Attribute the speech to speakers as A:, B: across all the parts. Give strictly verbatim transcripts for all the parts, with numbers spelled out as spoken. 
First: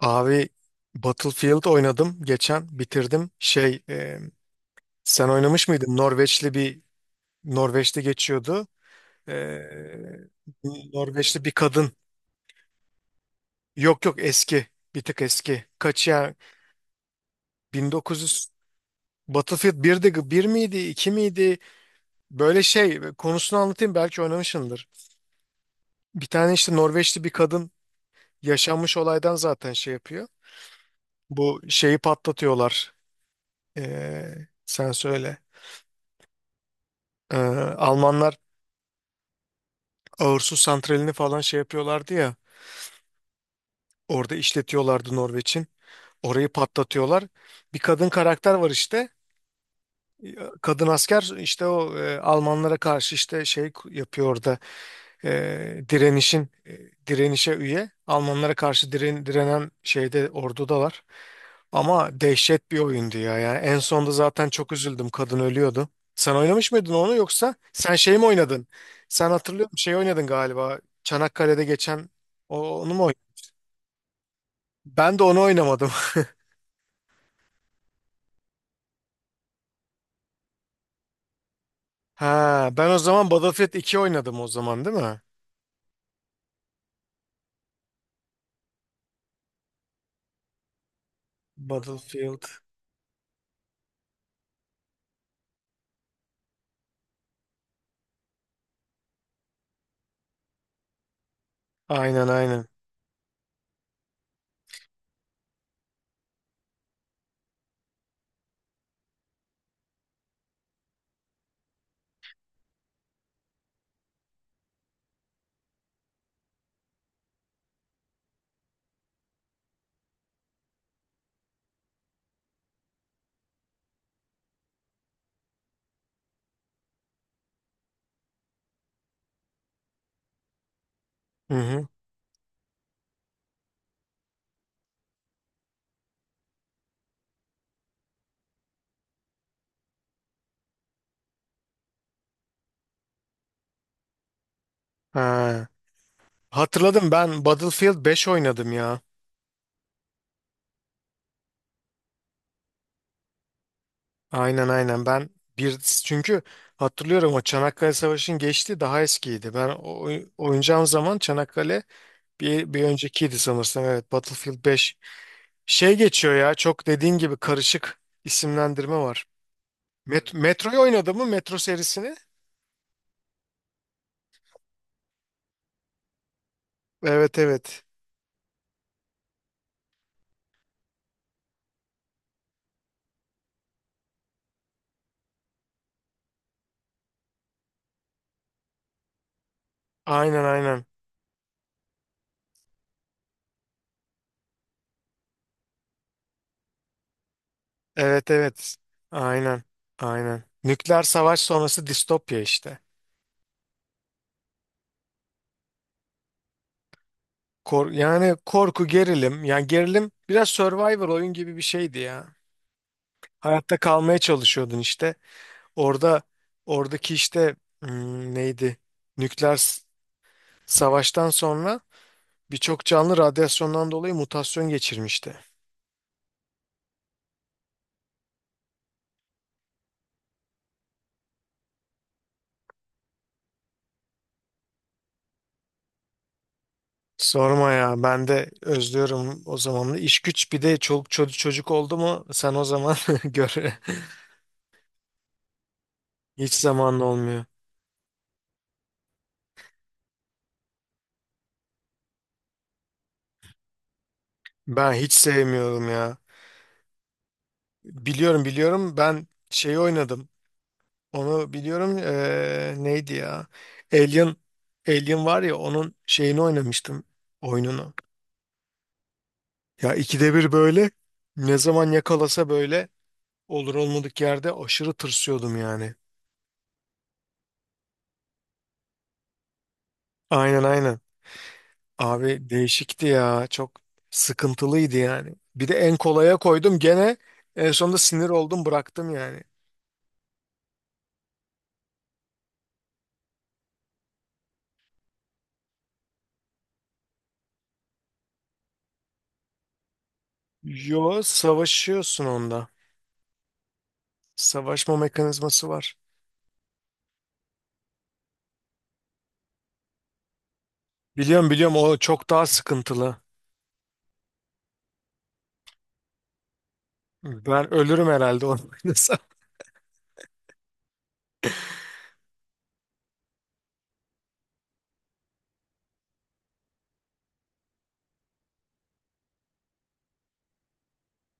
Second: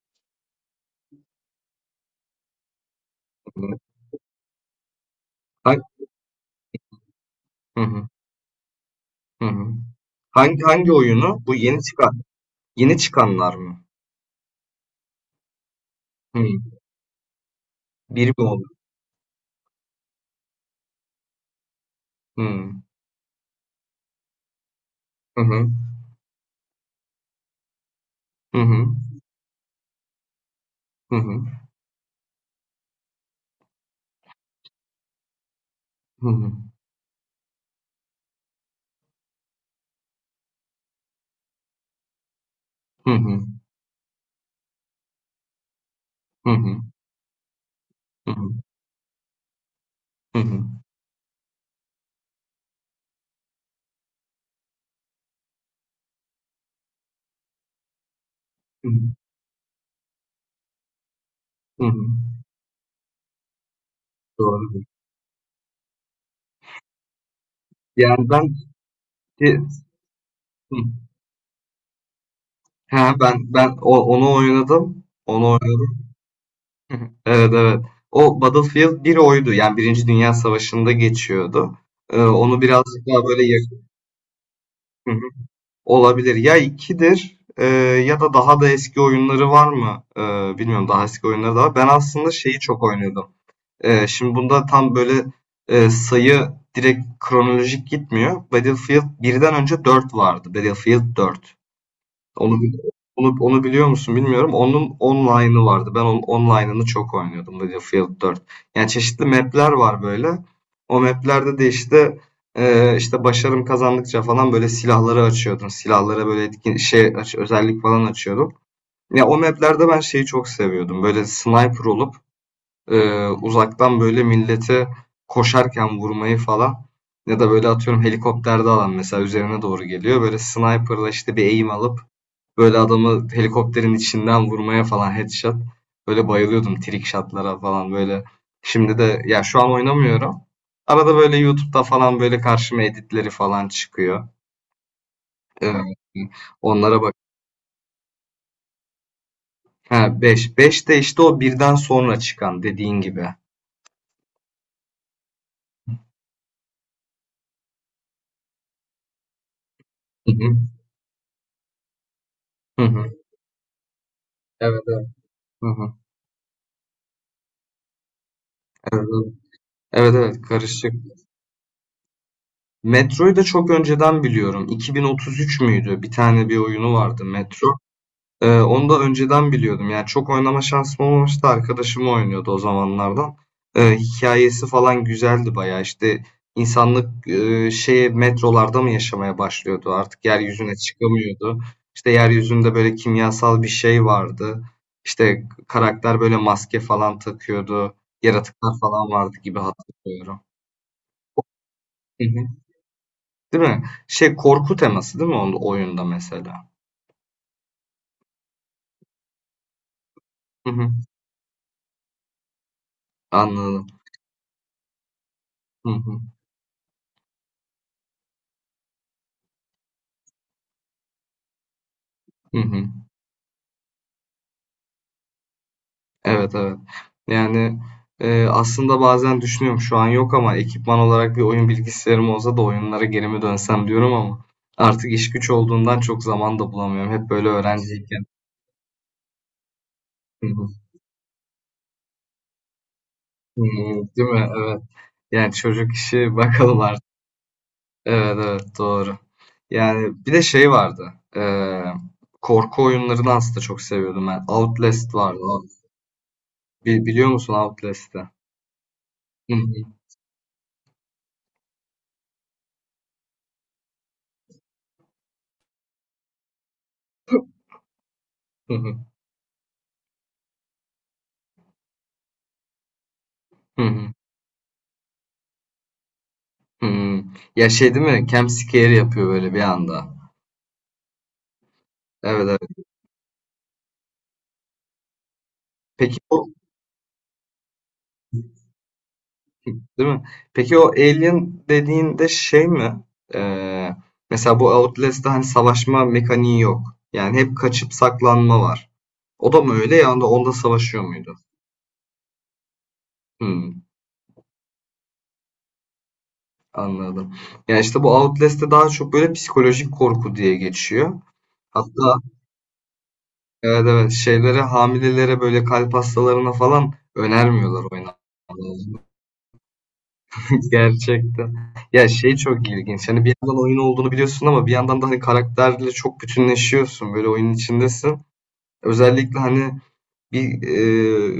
A: Abi, Battlefield oynadım geçen, bitirdim.
B: Hıı.
A: Şey e, sen oynamış mıydın? Norveçli bir
B: Hı
A: Norveç'te
B: hı.
A: geçiyordu. E,
B: Hı hı. Hangi hangi oyunu?
A: Norveçli bir
B: Bu yeni
A: kadın.
B: çıkan yeni çıkanlar mı?
A: Yok yok, eski. Bir tık eski. Kaç ya?
B: Hıı. Biri mi
A: bin dokuz yüz
B: oldu?
A: Battlefield birdi, bir miydi, iki miydi? Böyle
B: Hıı.
A: şey konusunu anlatayım, belki oynamışsındır.
B: Hı hı.
A: Bir tane işte Norveçli bir kadın,
B: Hı hı.
A: yaşanmış olaydan zaten şey yapıyor.
B: Hı hı.
A: Bu şeyi patlatıyorlar. E, Sen söyle.
B: Hı hı.
A: E, Almanlar Ağırsu santralini falan şey yapıyorlardı ya.
B: Hı hı.
A: Orada işletiyorlardı Norveç'in. Orayı
B: Hı hı.
A: patlatıyorlar. Bir kadın
B: Hı hı.
A: karakter var işte.
B: Hı hı.
A: Kadın asker işte o, e, Almanlara karşı işte şey yapıyor orada. e, direnişin e, Direnişe üye. Almanlara
B: Hı
A: karşı
B: hı.
A: diren, direnen şeyde, orduda var.
B: Hı hı.
A: Ama dehşet bir oyundu ya. Yani en sonda zaten çok
B: Doğrudur.
A: üzüldüm. Kadın ölüyordu. Sen oynamış mıydın onu, yoksa sen şey mi
B: Yani ben...
A: oynadın? Sen hatırlıyorum şey oynadın
B: Hı.
A: galiba. Çanakkale'de geçen, o- onu mu
B: Ha,
A: oynadın?
B: ben ben o onu oynadım.
A: Ben de onu
B: Onu
A: oynamadım.
B: oynadım. Hı hı. Evet, evet. O Battlefield bir oydu. Yani birinci Dünya Savaşı'nda geçiyordu. Eee, onu
A: Ha, ben o
B: birazcık daha
A: zaman
B: böyle
A: Battlefield
B: yakın...
A: iki oynadım, o zaman değil mi?
B: Olabilir. Ya ikidir, e, ya da daha da eski oyunları var mı? E, bilmiyorum, daha eski oyunları da var. Ben aslında
A: Battlefield.
B: şeyi çok oynuyordum. E, şimdi bunda tam böyle e, sayı direkt kronolojik gitmiyor. Battlefield birden önce dört vardı. Battlefield dört,
A: Aynen
B: onu
A: aynen.
B: bil- onu onu biliyor musun bilmiyorum. Onun online'ı vardı. Ben onun online'ını çok oynuyordum, Battlefield dört. Yani çeşitli map'ler var böyle. O map'lerde de işte e, işte başarım kazandıkça falan böyle silahları açıyordun. Silahlara böyle etkin şey aç- özellik falan açıyordun. Ya o map'lerde ben şeyi çok seviyordum. Böyle sniper olup e, uzaktan böyle milleti koşarken vurmayı falan. Ya da böyle atıyorum, helikopterde alan mesela üzerine doğru geliyor. Böyle sniper'la işte bir
A: Hı
B: aim
A: hı.
B: alıp böyle adamı helikopterin içinden vurmaya falan, headshot. Böyle bayılıyordum trick shot'lara falan böyle. Şimdi de ya şu an oynamıyorum. Arada böyle YouTube'da falan böyle karşıma editleri falan çıkıyor.
A: Ha.
B: Ee, Onlara
A: Hatırladım,
B: bak.
A: ben Battlefield beş oynadım ya.
B: Ha, beş 5 de işte o birden sonra çıkan, dediğin gibi.
A: Aynen aynen. Ben bir çünkü hatırlıyorum, o Çanakkale Savaşı'nın geçti, daha eskiydi. Ben o, oy-
B: Hı hı.
A: oynayacağım zaman Çanakkale bir, bir
B: Hı hı.
A: öncekiydi sanırsam, evet, Battlefield
B: Evet
A: beş.
B: evet. Hı hı.
A: Şey geçiyor ya, çok dediğin gibi karışık isimlendirme
B: Evet
A: var.
B: evet. Evet
A: Met, Evet.
B: evet,
A: Metro'yu
B: karışık.
A: oynadı mı, Metro serisini?
B: Metro'yu da çok önceden biliyorum. iki bin otuz üç müydü? Bir tane bir oyunu vardı,
A: Evet
B: Metro.
A: evet,
B: Ee, onu da önceden biliyordum. Yani çok oynama şansım olmamıştı. Arkadaşım oynuyordu o zamanlardan. Ee, hikayesi falan güzeldi bayağı. İşte insanlık e, şeye, metrolarda mı yaşamaya başlıyordu? Artık
A: aynen
B: yeryüzüne
A: aynen,
B: çıkamıyordu. İşte yeryüzünde böyle kimyasal bir şey vardı. İşte karakter böyle maske falan takıyordu.
A: evet
B: Yaratıklar
A: evet,
B: falan vardı gibi
A: aynen
B: hatırlıyorum.
A: aynen. Nükleer savaş sonrası
B: Hı
A: distopya
B: hı.
A: işte.
B: Değil mi? Şey, korku teması değil mi onun oyunda mesela?
A: Kor, yani korku gerilim, yani gerilim, biraz
B: Hı hı.
A: Survivor oyun gibi bir şeydi ya. Hayatta
B: Anladım.
A: kalmaya çalışıyordun işte.
B: Hı hı.
A: Orada Oradaki işte, hmm, neydi? Nükleer s- savaştan sonra
B: Hı hı.
A: birçok canlı radyasyondan dolayı mutasyon geçirmişti.
B: Evet evet. Yani e, aslında bazen düşünüyorum, şu an yok ama ekipman olarak bir oyun bilgisayarım olsa da oyunlara geri mi dönsem diyorum, ama artık iş güç olduğundan çok zaman da bulamıyorum. Hep böyle
A: Sorma ya,
B: öğrenciyken...
A: ben de özlüyorum o zamanı. İş
B: Hı.
A: güç, bir de çoluk çocuk çocuk oldu mu sen o zaman gör,
B: Değil mi? Evet. Yani çocuk işi
A: hiç
B: bakalım
A: zamanın
B: artık.
A: olmuyor.
B: Evet evet, doğru. Yani bir de şey vardı. E, korku oyunlarını aslında çok seviyordum ben.
A: Ben hiç
B: Outlast vardı.
A: sevmiyorum ya.
B: Bi- biliyor musun Outlast'ı?
A: Biliyorum biliyorum, ben
B: Hı hı.
A: şey oynadım. Onu biliyorum. Eee, neydi ya? Alien, Alien var ya, onun şeyini oynamıştım. Oyununu.
B: Hı hı.
A: Ya ikide bir böyle, ne zaman yakalasa böyle, olur
B: Hı hı.
A: olmadık yerde aşırı tırsıyordum yani.
B: Hımm. Ya, şey değil mi? Jumpscare yapıyor böyle bir anda.
A: Aynen aynen.
B: Evet,
A: Abi
B: evet.
A: değişikti ya. Çok sıkıntılıydı yani. Bir de en
B: Peki
A: kolaya
B: o
A: koydum, gene en sonunda sinir oldum, bıraktım yani.
B: değil mi? Peki o Alien dediğinde şey mi? Eee, Mesela bu Outlast'ta hani savaşma mekaniği yok. Yani hep kaçıp saklanma var. O da mı öyle? Yani onda savaşıyor
A: Yo,
B: muydu?
A: savaşıyorsun onda.
B: Hımm,
A: Savaşma mekanizması var.
B: anladım. Yani işte, bu Outlast'te daha çok böyle psikolojik korku diye geçiyor.
A: Biliyorum biliyorum, o
B: Hatta...
A: çok daha sıkıntılı.
B: Evet, evet. Şeylere, hamilelere, böyle kalp hastalarına falan
A: Ben
B: önermiyorlar
A: ölürüm
B: oynamayı.
A: herhalde onu oynasam.
B: Gerçekten. Ya şey çok ilginç. Hani bir yandan oyun olduğunu biliyorsun ama bir yandan da hani karakterle çok bütünleşiyorsun. Böyle oyunun içindesin. Özellikle hani bir e,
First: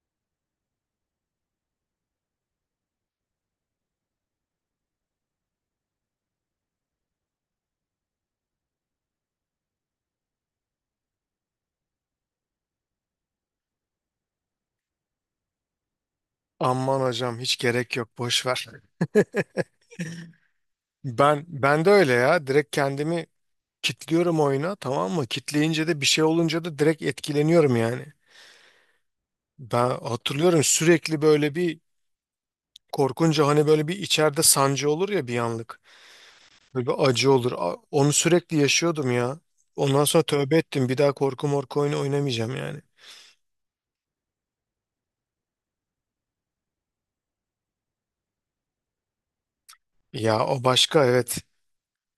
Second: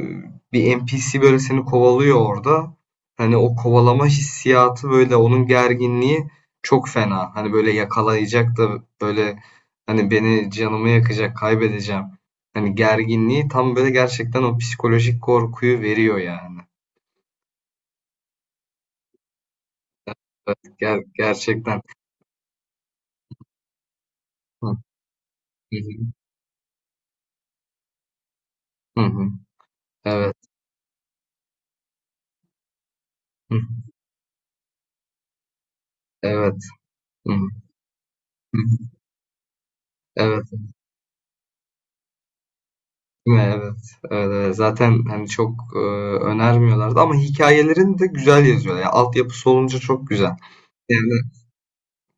B: bir N P C böyle seni kovalıyor orada. Hani o kovalama hissiyatı, böyle onun gerginliği çok fena. Hani böyle yakalayacak da, böyle hani beni, canımı yakacak, kaybedeceğim. Hani gerginliği tam böyle, gerçekten o psikolojik korkuyu veriyor yani.
A: Aman hocam, hiç gerek yok, boş ver.
B: Ger-
A: Ben
B: gerçekten.
A: ben de öyle ya, direkt kendimi kitliyorum
B: Hı hı.
A: oyuna, tamam mı? Kitleyince de, bir şey olunca da direkt etkileniyorum yani.
B: Hı hı.
A: Ben
B: Evet.
A: hatırlıyorum, sürekli böyle bir, korkunca
B: Hıh.
A: hani böyle bir içeride sancı olur ya bir anlık.
B: Evet.
A: Böyle bir acı
B: Hıh.
A: olur. A- Onu sürekli
B: Hıh.
A: yaşıyordum ya. Ondan sonra
B: Evet.
A: tövbe ettim. Bir daha korku morku oyunu oynamayacağım yani.
B: Değil mi? Evet. Evet, evet. Zaten hani çok, eee, önermiyorlardı ama hikâyelerini de güzel yazıyorlar. Ya, altyapısı olunca çok güzel.
A: Ya o başka,
B: Yani...
A: evet.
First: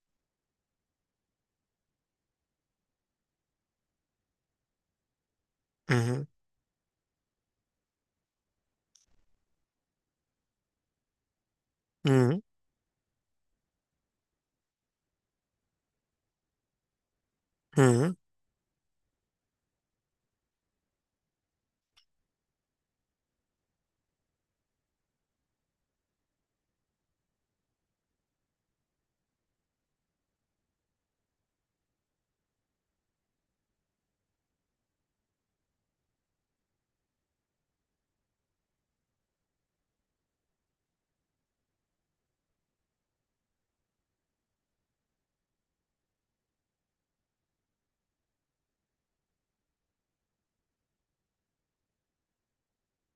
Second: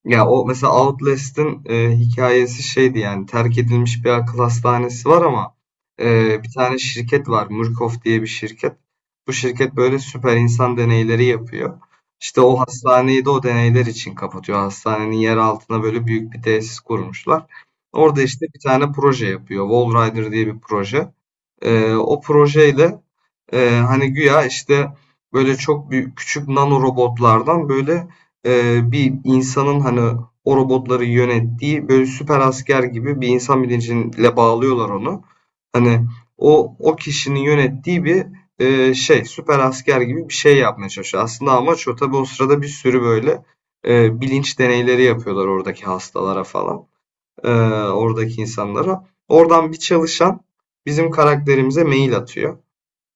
B: Ya o mesela Outlast'ın e, hikayesi şeydi, yani terk edilmiş bir akıl hastanesi var ama
A: Hı hı.
B: e, bir tane şirket var, Murkoff diye bir şirket. Bu şirket böyle süper insan deneyleri yapıyor.
A: Hı
B: İşte o hastaneyi de o deneyler için kapatıyor. Hastanenin yer altına böyle büyük bir tesis kurmuşlar.
A: hı.
B: Orada işte bir tane proje yapıyor, Wall Rider diye bir proje. E, o projeyle... Eee, hani güya işte böyle çok büyük küçük nano robotlardan böyle eee, bir insanın hani o robotları yönettiği, böyle süper asker gibi, bir insan bilinciyle bağlıyorlar onu. Hani o o kişinin yönettiği bir eee, şey, süper asker gibi bir şey yapmaya çalışıyor. Aslında amaç o. Tabii o sırada bir sürü böyle eee, bilinç deneyleri yapıyorlar oradaki hastalara falan. Eee, Oradaki insanlara. Oradan bir çalışan bizim karakterimize mail atıyor.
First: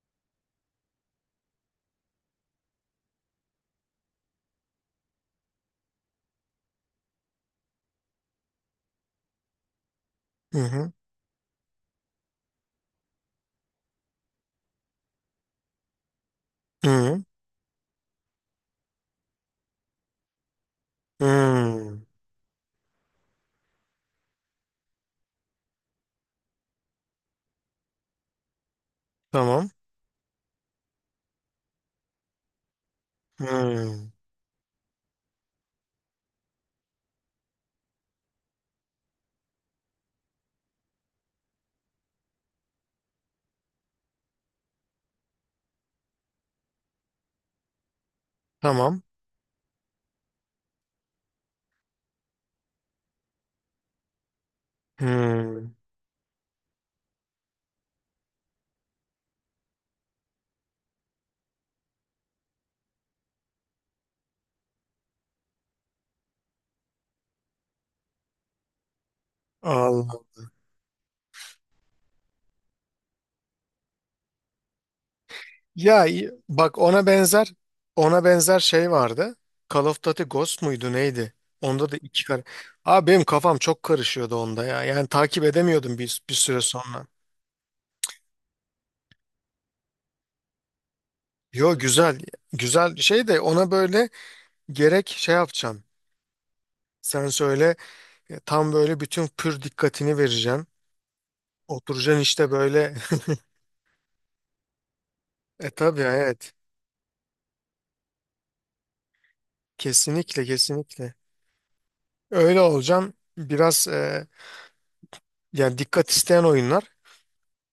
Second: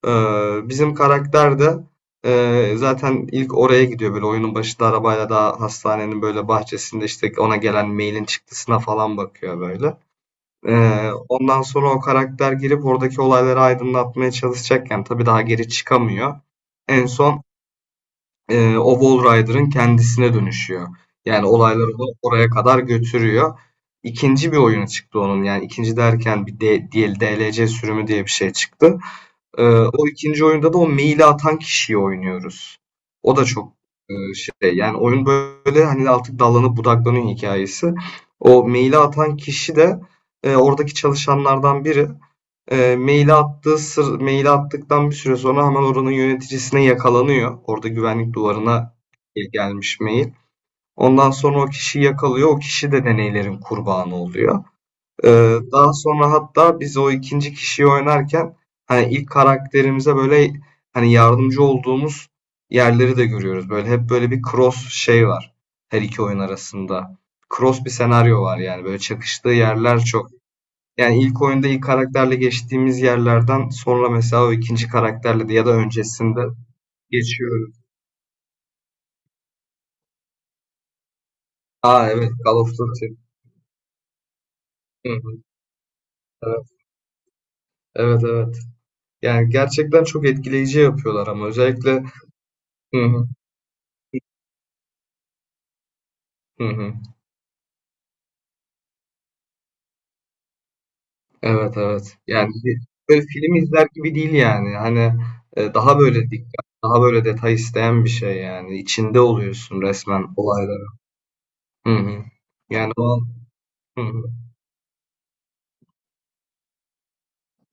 B: Eee, bizim karakter de eee, zaten ilk oraya gidiyor, böyle oyunun başında arabayla, daha hastanenin böyle bahçesinde işte ona gelen mailin çıktısına falan bakıyor böyle.
A: Hı hı.
B: Eee, ondan sonra o karakter girip oradaki olayları aydınlatmaya çalışacakken, tabii daha geri çıkamıyor.
A: Hı
B: En
A: hı.
B: son eee, o Wall Rider'ın kendisine dönüşüyor.
A: Hı hı.
B: Yani olayları
A: Hı.
B: da oraya kadar götürüyor. İkinci bir oyunu çıktı onun, yani ikinci derken bir D- DL D L C sürümü diye bir şey çıktı. Ee,
A: Tamam.
B: O ikinci oyunda da o maili atan kişiyi oynuyoruz. O da çok
A: Hmm,
B: e, şey, yani oyun böyle hani artık dallanıp budaklanıyor hikayesi. O maili atan kişi de e, oradaki çalışanlardan biri. E, maili attığı sır, maili attıktan bir süre sonra hemen oranın yöneticisine yakalanıyor. Orada güvenlik duvarına
A: Tamam.
B: gelmiş mail. Ondan sonra o kişiyi yakalıyor. O kişi de deneylerin kurbanı oluyor. Ee,
A: Hmm.
B: Daha sonra hatta biz o ikinci kişiyi oynarken hani ilk karakterimize böyle hani yardımcı olduğumuz yerleri de görüyoruz. Böyle hep böyle bir cross şey var her iki oyun arasında. Cross bir senaryo var yani, böyle çakıştığı yerler
A: Allah.
B: çok. Yani ilk oyunda ilk karakterle geçtiğimiz yerlerden sonra mesela o ikinci karakterle de, ya da
A: Ya i-
B: öncesinde
A: bak ona benzer,
B: geçiyoruz.
A: ona benzer şey vardı. Call of Duty Ghost muydu, neydi? Onda da
B: Aa,
A: iki
B: evet,
A: kar.
B: Call of
A: Abi
B: Duty.
A: benim kafam çok karışıyordu onda ya. Yani
B: Hı hı,
A: takip edemiyordum bir, bir süre
B: evet
A: sonra.
B: evet evet. Yani gerçekten çok etkileyici yapıyorlar ama
A: Yo,
B: özellikle,
A: güzel. Güzel
B: hı
A: şey
B: hı,
A: de, ona böyle gerek şey yapacaksın.
B: hı hı.
A: Sen söyle, e, tam böyle bütün pür dikkatini vereceksin.
B: Evet, evet.
A: Oturacaksın
B: Yani
A: işte
B: bir
A: böyle.
B: böyle film izler gibi değil yani. Hani
A: E
B: eee, daha
A: tabii,
B: böyle
A: evet.
B: dikkat, daha böyle detay isteyen bir şey yani. İçinde oluyorsun resmen
A: Kesinlikle
B: olayların.
A: kesinlikle.
B: Hı hı.
A: Öyle
B: Yani
A: olacaksın.
B: o...
A: Biraz
B: Hı hı.
A: e, Yani dikkat isteyen oyunlar.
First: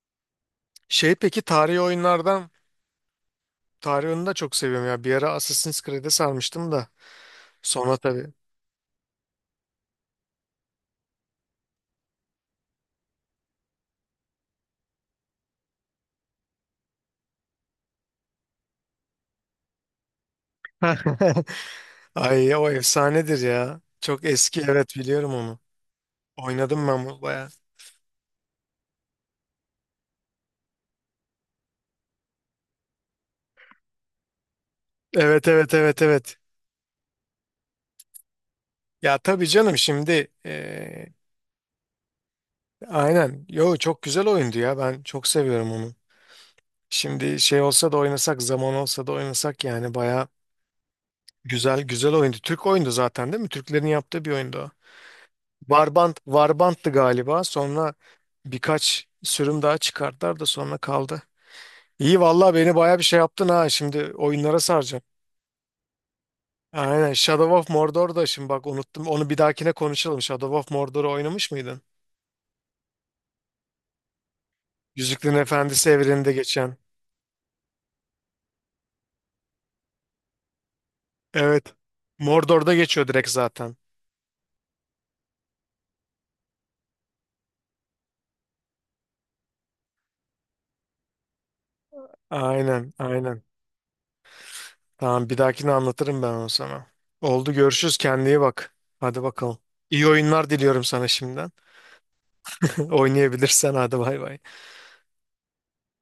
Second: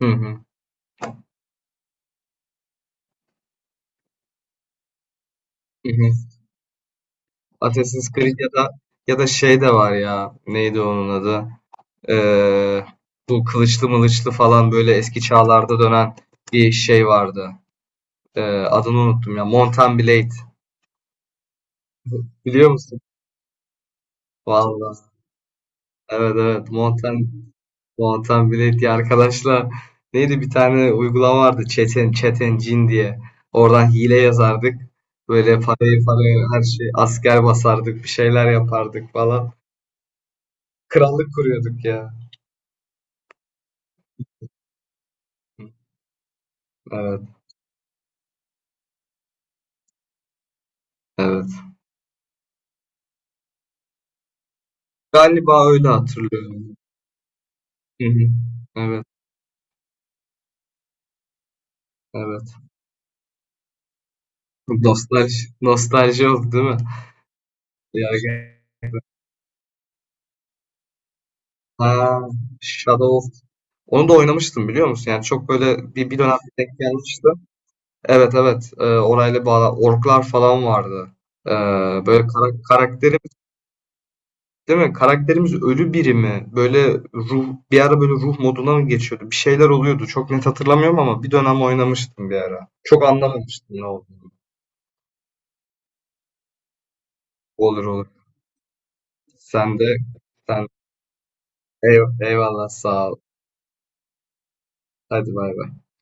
B: Hı hı.
A: Şey, peki tarihi oyunlardan, tarihi oyunu da çok seviyorum ya. Bir ara Assassin's
B: Hı hı.
A: Creed'e sarmıştım da, sonra
B: Assassin's
A: tabii.
B: Creed, ya da ya da şey de var ya, neydi onun adı? Eee, Bu kılıçlı mılıçlı falan böyle eski çağlarda dönen bir şey vardı. Eee, Adını unuttum ya. Mount Blade.
A: Ay o
B: Biliyor musun?
A: efsanedir ya. Çok eski, evet,
B: Vallahi.
A: biliyorum onu.
B: Evet, evet.
A: Oynadım
B: Mount
A: ben bunu bayağı.
B: Volatan Bilek arkadaşlar, neydi, bir tane uygulama vardı Çeten Çeten Cin diye. Oradan hile yazardık.
A: Evet
B: Böyle
A: evet evet
B: parayı parayı,
A: evet.
B: her şey, asker basardık, bir şeyler yapardık
A: Ya tabii
B: falan.
A: canım şimdi, eee,
B: Krallık kuruyorduk ya.
A: aynen. Yo çok güzel oyundu ya, ben çok seviyorum onu.
B: Evet,
A: Şimdi şey olsa da oynasak, zaman olsa da oynasak, yani bayağı
B: evet.
A: güzel güzel oyundu. Türk oyundu zaten değil mi? Türklerin yaptığı bir oyundu o.
B: Galiba öyle
A: Varbant,
B: hatırlıyorum.
A: Varbant'tı galiba. Sonra
B: Hı hı. Evet,
A: birkaç sürüm daha çıkarttılar da sonra kaldı. İyi vallahi,
B: evet.
A: beni baya bir şey yaptın ha. Şimdi oyunlara saracağım.
B: Nostalji, nostalji oldu değil mi?
A: Aynen, Shadow of
B: Ya,
A: Mordor da şimdi
B: ge-
A: bak unuttum. Onu bir dahakine konuşalım. Shadow of Mordor'u oynamış mıydın?
B: ha, Shadow of... Onu da oynamıştım, biliyor musun? Yani
A: Yüzüklerin
B: çok
A: Efendisi
B: böyle bir, bir
A: evreninde
B: dönem
A: geçen.
B: denk gelmişti. Evet evet. Ee, orayla bağlı. Orklar falan vardı. Ee,
A: Evet.
B: Böyle kara-
A: Mordor'da geçiyor direkt
B: karakterimiz
A: zaten.
B: değil mi? Karakterimiz ölü biri mi? Böyle ruh, bir ara böyle ruh moduna mı geçiyordu? Bir şeyler oluyordu. Çok net hatırlamıyorum ama bir dönem oynamıştım bir ara.
A: Aynen,
B: Çok
A: aynen.
B: anlamamıştım ne oldu.
A: Tamam, bir dahakine anlatırım ben onu sana. Oldu,
B: Olur
A: görüşürüz,
B: olur.
A: kendine iyi bak. Hadi bakalım.
B: Sen de,
A: İyi oyunlar
B: sen
A: diliyorum sana şimdiden.
B: eyv- eyvallah, sağ ol.
A: Oynayabilirsen, hadi bay bay.
B: Hadi bay bay.